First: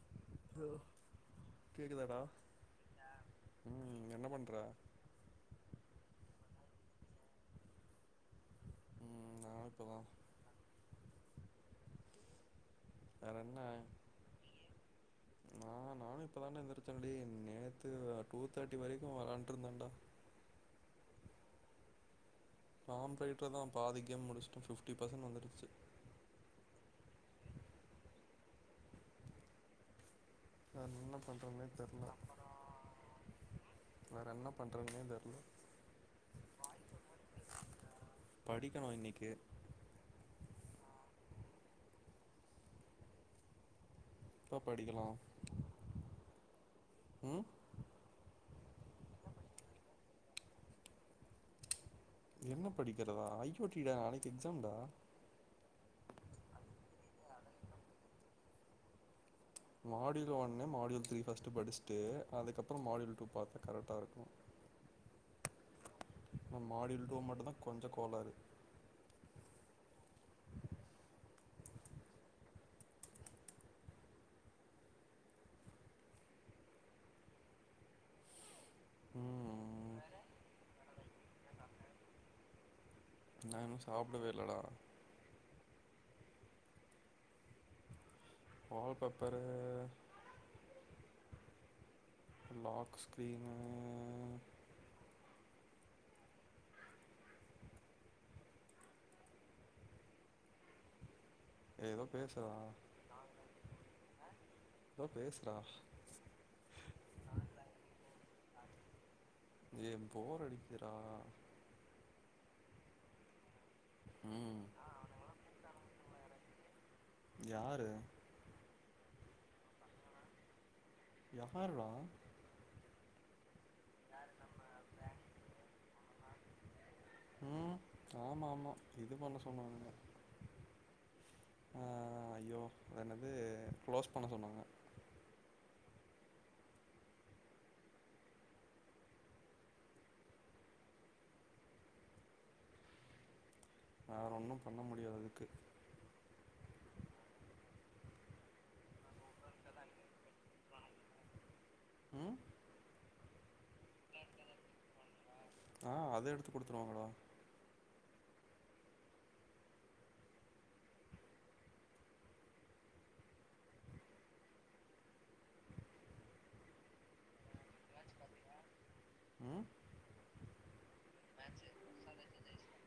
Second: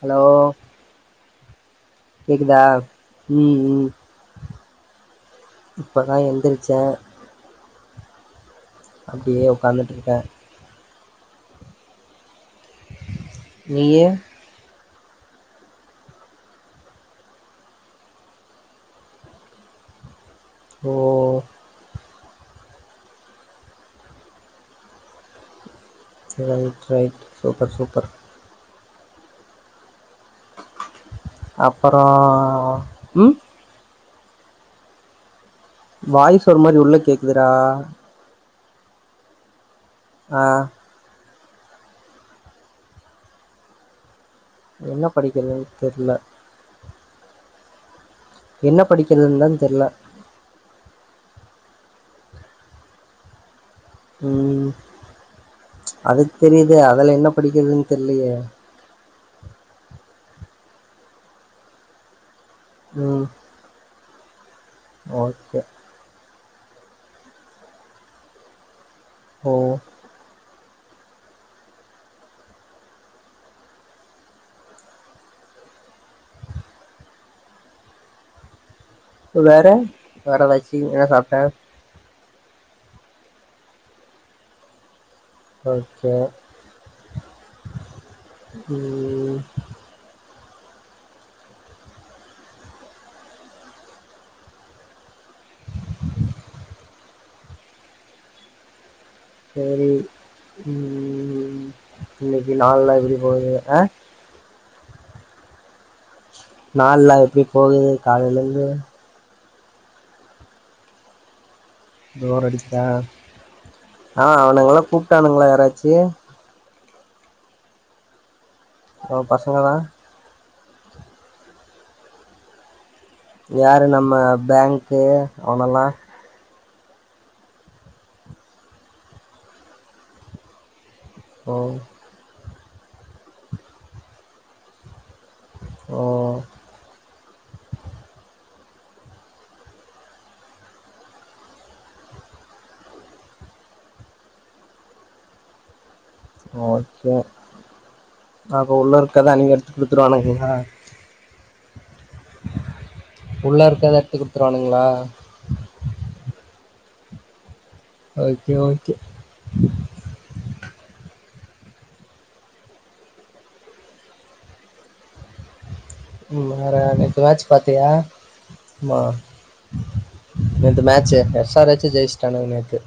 hello hello கேக்குதாடா கேக்குதா ம் ம் என்ன பண்ற இப்பதா எந்தி ச்ச ம் அப்டியே நா இப்பதா உக்காந்துட்ருக்க வேற என்ன நீயி ஆ நானு இப்பதாண்டா எந்திருச்ச டேய் நேத்து டூ தேட்டி வரைக்கு வெளாண்ட்டுருந்தன்டா ஓ டாம் ஃபைட்ருதா பாதி கேம் முடிஷ்ட்ட ஃபிஃப்டி பெசன்ட் வந்துருச்சி சே ரைட் ரைட் சூப்பர் சூப்பர் [unintelligible] அப்பறோ தெர்ல ம் வேற என்ன பண்ணறதுன்னே தெர்ல வாய்ஸ் ஒரு மாரி உள்ள கேக்குதுரா படிக்கணு இன்னைக்கி ஆ எப்ப படிக்கலா என்ன படிக்கிறதுன் தெர்ல ம் என்ன படிக்கிறதுன்தா தெர்ல என்ன படிக்கிறதா ஐ ஓ டி டா நாளைக்கு ம் எக்ஸாம்டா அதுக்கு தெரியுது அதுல என்ன படிக்கிறதுன் தெர்லயே மாடியூல் ஒன்னு மாடியூல் த்ரீ ஃபர்ஸ்ட்டு படிச்சுட்டு அதுக்கப்பறோ மாடியூல் ம் டூ பாத்து கரெக்ட்டா இருக்கு ஓகே மாடியூல் டு மட்டுந்தா கொஞ்சொ கோலாறு ஓ வேற ம் வேற எதாச்சு என்ன சாப்ட்ட நா இன்னு சாப்டவே இல்லடா ஓகே ம் வால்பேப்பரு லாக்ஸ்கிரீன் சரி ம் ம் ஏதோ பேசுறா இன்னைக்கு நாள்லா எப்டி போகுது ஆ ஏதோ பேசுறா நாள்லா எப்டி போகுது காலைலந்து ஏ போர் அடிக்குதுடா போர் அடிக்தா ஆ ம் அவனுங்கலா கூப்ட்டானுங்களா யாராச்சு யாரு ஒ பசங்க தா யார்ரா யாரு நம்ம பேங்க்கு அவனெல்லா ம் ஆமாமா இது பண்ண சொன்னாங்க ஓ என்னது க்ளோஸ் பண்ண சொன்னாங்க ஓ வேற ஒன்னு பண்ண முடியாது அதுக்கு ஓகே அப்போ உள்ள இருக்கதா நீங்க எடுத்து குடுத்துருவானுங்களா ம் உள்ள இருக்கத எட்த்து குடுத்துருவானுங்களா ஆ அது எடுத்து குடுத்துருவாங்கடா ஓகே ஓகே வேற எனக்கு வாச் பாத்தியா ம் நேத்து மேச் ச்ச எஸ் ஆர் எச் ஜெய்ச்சிட்டானுக நேத்து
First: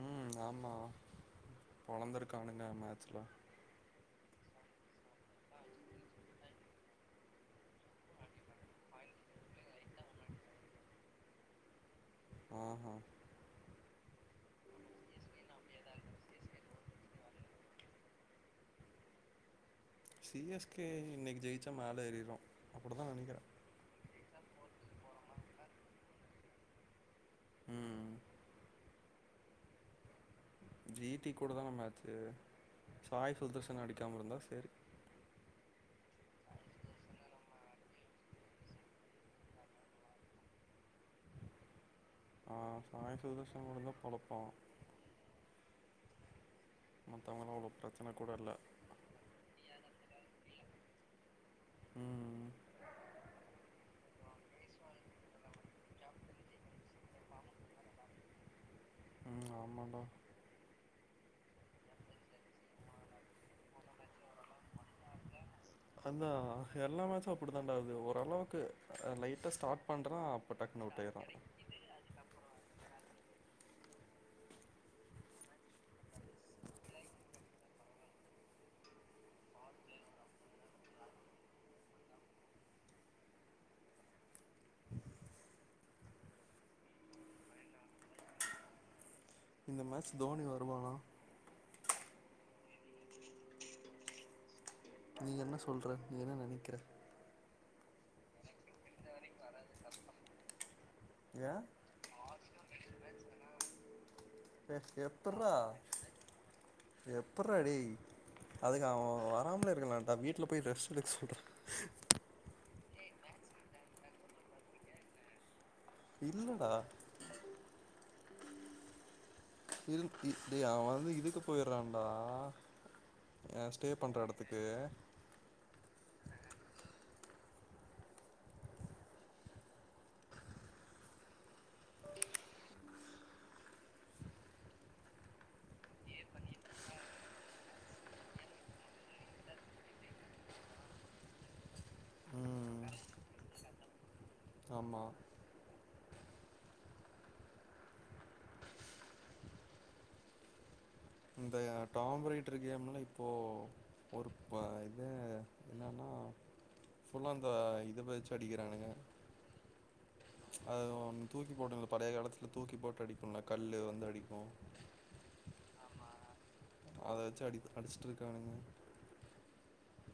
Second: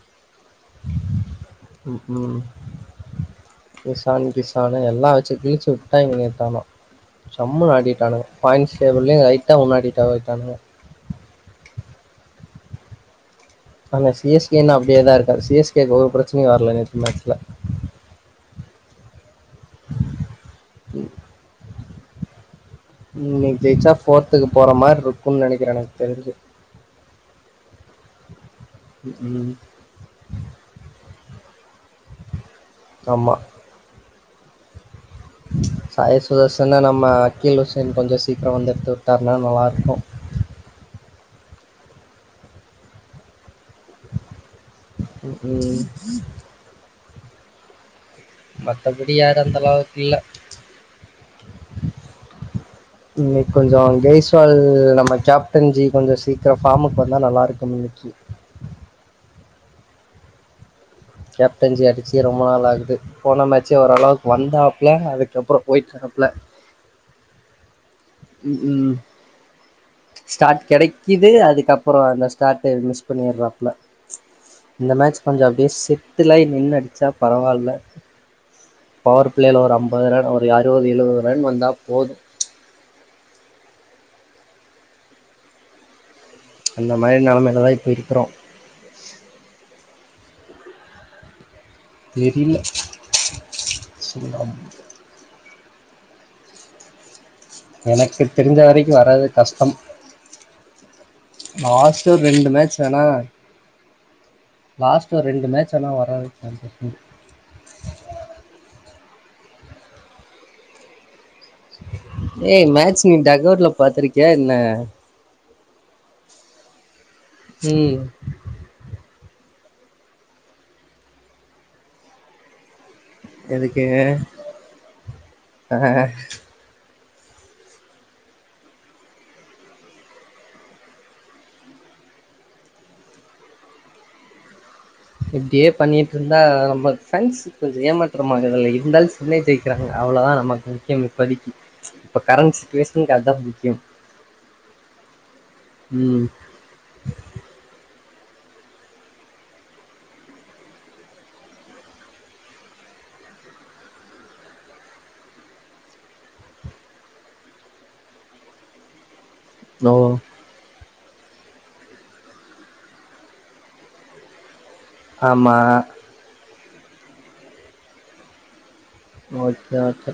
ம் ஆமா ம் ம் பொளந்துருக்கானுங்க மேட்ச்ல எசான் பீஸ் ஆனா எல்லா வச்சு கிழிச்சு விட்டாங்க நேத்து ஆனா சம்முன் ஆடிட்டானுங்க பாய்ண்ட்ஸ் டேபிள்ளயு ரைட்டா முன்னாடி தாவிட்டானுங்க ம் ஹூம் ஆனா சி எஸ் கே இன்னு அப்டியேதா இருக்கா சி எஸ் கேகு ஒரு பிரச்சனையு‌ வரல நேத்து மேச்சுல சி எஸ் கே இன்னைக்கு ஜெய்ச் மேல ஏறிறோ ம் இன்னிக்கு ஜெய்ச்சா போரத்துக் போற மார்ருக்கு நெனைக்கிற எனக்கு தெரிஞ்சு ம் ம் ம் டி டி கூட தான மேச்சு சாய் ஆமாம் சுதர்ஷன் அடிக்காம இருந்தா செரி சாய சுதர்சனா நம்ம அக்கீல் உஷன் கொஞ்சோ சீக்கிரோ வந்து எடுத்து வுட்டாருன்னா நல்லாருக்கு ஆ [unintelligible] பொழப்பா உம் ம் உம் மத்தவங்களோட மத்தபடி யார் அந்த அளவுக் இல்ல ம் நீ கொஞ்சோ அங்கேய் சோ அது நம்ம கேப்டன்ஜி கொஞ்சோ சீக்கிரோ ஃபார்முக்கு வந்தா நல்லா இருக்கும் இன்னிக்கி உம் ஆமாடா கேப்டன்ஜி அடிச்சு ரொம்ப நாள் ஆகுது போன மேட்சே ஓரளவுக்கு வந்தாப்ல அதுக்கப்றோ அதா எல்லா மேச்சும் அப்புடிதாண்டா ஆகுது ஒர் உம் ம் அப்ப ஸ்டாட் டக்குனு அவுட் ஆயிட்றா கெடக்கிது அதுக்கப்பறோ அந்த ஸ்டாட் மிஸ் பண்ணிர்ரா ல இந்த மேட்ச கொஞ்சோ அப்டியே செட்டுலா நின்னு அடிச்சா பரவால்ல பவர் ஃப்ளேல ஒரு ஐம்பது ரன் ஒரு அறுவது எழுவது ரன் வந்தா போது அந்த மாரி நெலமெலதா இப்ப இருக்கோ இந்த மேட்ச் தோனி வருவானா தெரில சொல்லாம் நீ என்ன சொல்ற நீ என்ன நெனக்கிற எனக்கு தெரிஞ்ச வரைக்கு வராது கஷ்டம் ஏ லாஸ்டு ஒரு ரெண்டு ஃமேட்ச் வேனா எ லாஸ்டு ரெண்டு எப்புட்றா ஃமேட்வேனா வராது எப்புட்றா டேய் அதுக்கு அவ வராமலே இருக்கலான்டா வீட்ல போய் ரெஸ்ட் எடுக்க சொல்ற ஏய் மேட்ச் நீ டக்கவுட்ல பாத்துருக்கியா என்ன இல்லடா உம் இருந் இ இ அவன் வந்து இதுக்கு போயிறான்டா எதுக்கு ஆ அ இப்டியே பண்ணிட்டு இருந்தா நம்ம [unintelligible] கொஞ்சோ ஏமாத்துர [unintelligible] இருந்தால் சென்னை ஜெயிக்கிறாங்க அவ்ளோதா நமக்கு முக்கியம் இப்பதிக்கி இப்ப கரண்ட் சட்சுவேஷனுக்கு அதுதா முக்கியம் ஆமா உம் இந்த டாம் ரைடர் கேம்ல இப்போ ஒரு இது என்னன்னா ஃபுல்லா அந்த இது வெச்சு அடிக்கிறானுங்க ஓ அது ஓன் தூக்கி போட்டுங்க பழய காலத்துல தூக்கி போட்டு அடிப்போல கல்லு வந்து அடிப்போ ஆமா அத வெச்சு அடி அடிச்சிட்டு இருக்கானுக ஓகே ஓகே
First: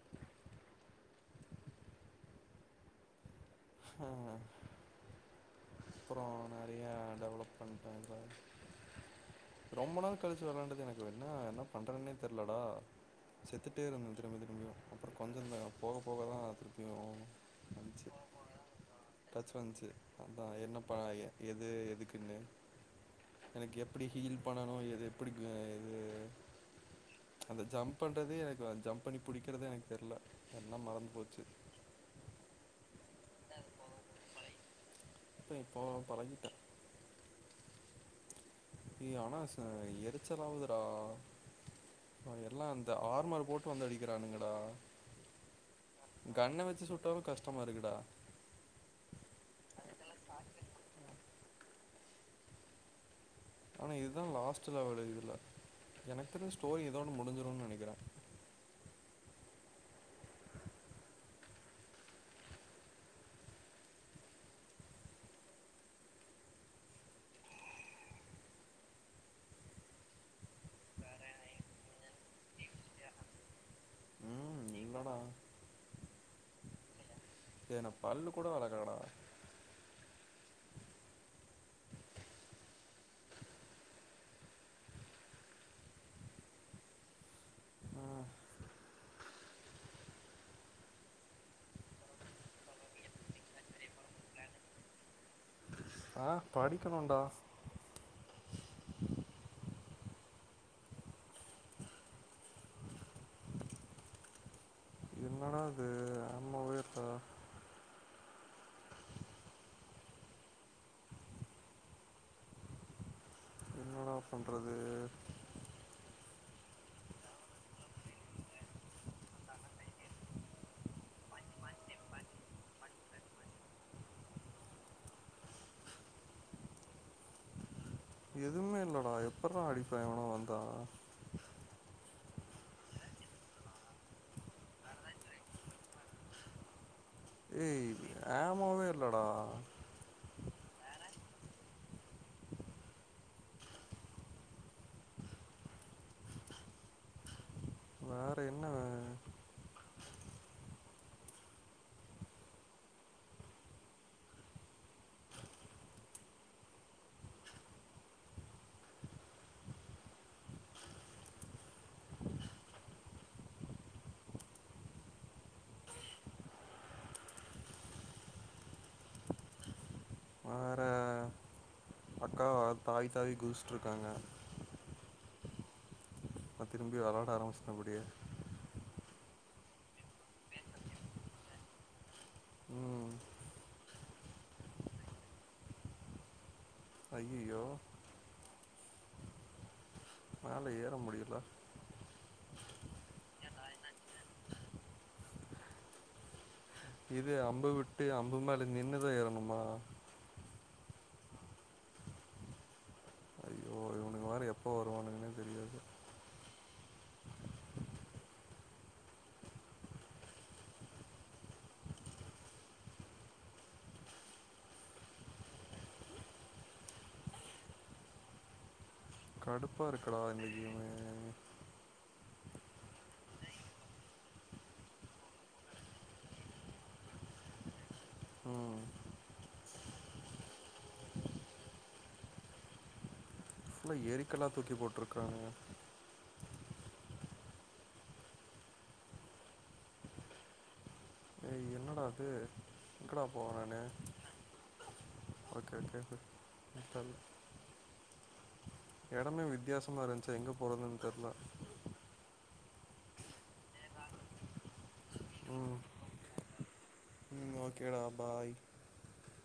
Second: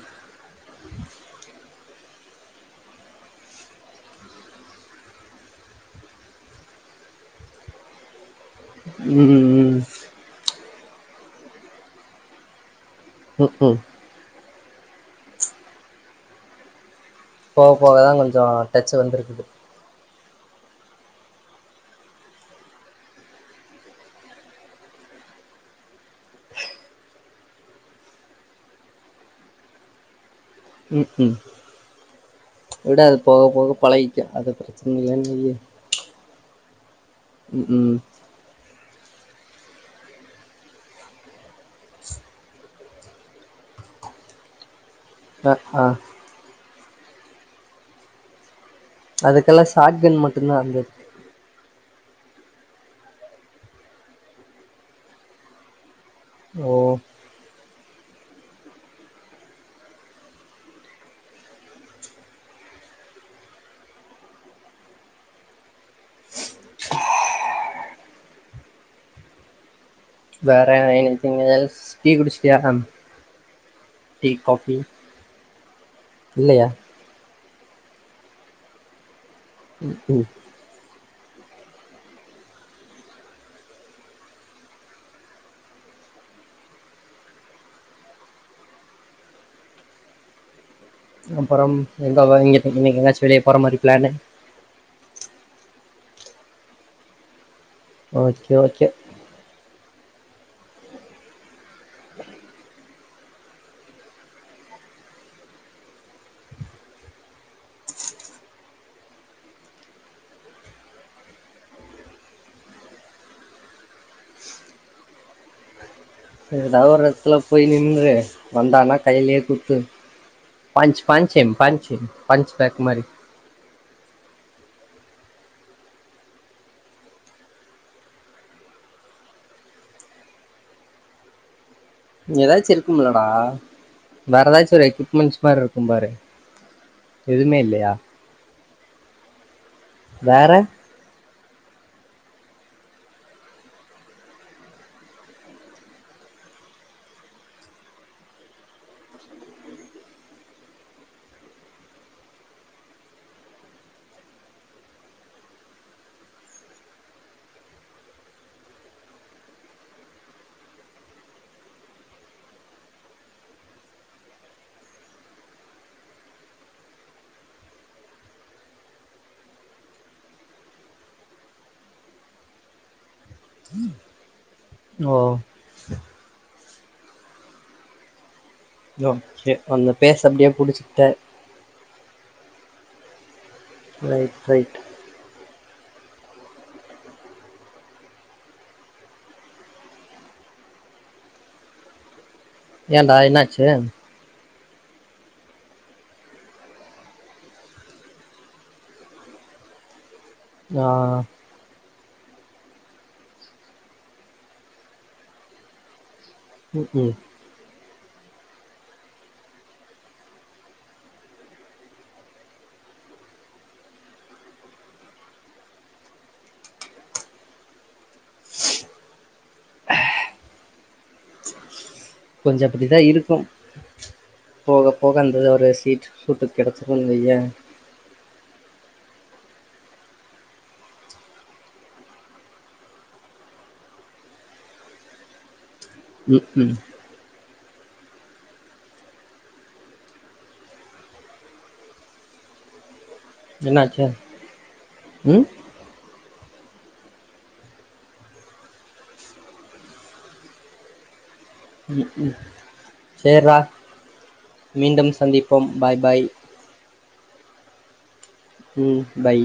ஆ அப்புறோ நெறய டெவலப் பண்டாங்க ம் ம் ரொம்ப நாள் கழிச்சு வரவேன்டிதுதான இப்ப என்ன என்ன பண்றன்னே தெரிலடா ம் ம் செத்துட்டே இருந்த திரும்ப திரும்ப அப்புறோ கொஞ்சோ போக போக தா திருப்பியு போக போ தா கொஞ் கொஞ்சோ டச் வந்துருக்குது அதா என்ன பா எ எது எதுக்குன்னு எனக்கு எப்புடி ஹீல் பண்ணணு எது எப்புடி க எது அந்த ஜம்ப் பண்றது எனக்கு ஜம்ப் பண்ணி புடிக்குறத எனக்கு தெர்ல எல்லா மறந்து ம் ம் போச்சு விடு அது போக போக பழகிக்கோ அது இல்லன்னு அப்ப வையி இப்போ பழகிட்டா ம் க்கு இ ஆனா ச எரிச்சலாவுதுடா அ எல்லா இந்த ஆர்மர் போட்டு வந்து அடிக்கிறானுங்கடா ஆ ஆ கன்ன வெச்சு சுட் இப்பவு கஷ்டமா இருக்குடா அதுக்கெல்லா சார்ஜன் மட்டுந்தா வந்துர்க்கு ஆனா இதா லாஸ்ட்டு லெவலு இதுல எனக் தெரிஞ் ஓ ஸ்டோரி இதோட முடிஞ்சுருன் நெனை கிற வேற எனிதிங் எல்ஸ் டீ குடிஸ்ட்டியா டீ ம் காஃபி இல்லடா இல்லயா ஏ நா பல்லு கூட வெளகலடா ம் க்கு அப்புறம் எந்த வழி எத்தன மணிக்கு எதாச்சு வெளிய போற மாரி பிளானு ஆ படிக்கணோடா ஓகே ஓகே என்னடா அது நம்மோ உயிர்டா என்னடா பண்றது எங்குட்டாது ஒர் எடத்துல போய் நின்று வந்தானா கைலே குத்து பஞ்ச் பஞ்சிம் பஞ்சிம் பஞ்ச் பேக் மாரி எதுமே இல்லடா எப்பிட்றா அடிப்பே எவனோ வந்தா எதாச்சு இருக்குமுலடா வேற எதாச்சு ஒரு எக்யூப்மெண்ட்ஸ் மாறிருக்கும் பாரு எதுவுமே ஏய் இல்லையா ஆம் மாவே இல்லடா வேற வேற என்ன வேற அக்காவா தாவி தாவி குதிஸ்ட்ருக்காங்க ஓ அ திரும்பி வெளாட ஆரம்மிஸ்ட்ட அப்புடியே யோக்கே அந்த பேஸ் அப்டியே புடிச்சுக்டே ம் ரைட் ரைட் ஐயய்யோ மேல ஏற முடியில ஏன்டா என்னாச்சு இது அம்பு விட்டு அம்பு மேல நின்னுதா ஏறணுமா ஆ ஐயோ இவனுங்க வேற எப்போ வருவானுங்குன்னே தெரியாது ம் ம் கடுப்பா இருக்குடா [unintelligible] கொஞ்சோ அப்புடிதா இருக்கும் போக போக அந்த ஒரு சீட் சூட்டுக் கெடச்சிருன் வெய்யே ம் ஃபுல்லா ஏரிக்கல்லா தூக்கி போட்ருக்குறானுங்க ம் ம் ஏ என்னடா அது க்கடா போவே நானு என்னாச்சு ம் ஓகே ஓகே கு [inaudible] எடமே வித்தியாசமா இருந்த்ச்சு எங்க போறதுன் தெர்ல ம் ம் சேர்ரா மீண்டும் ஸ் சந்திப்போம் ம் பாய் பாய் கே டா ம் பை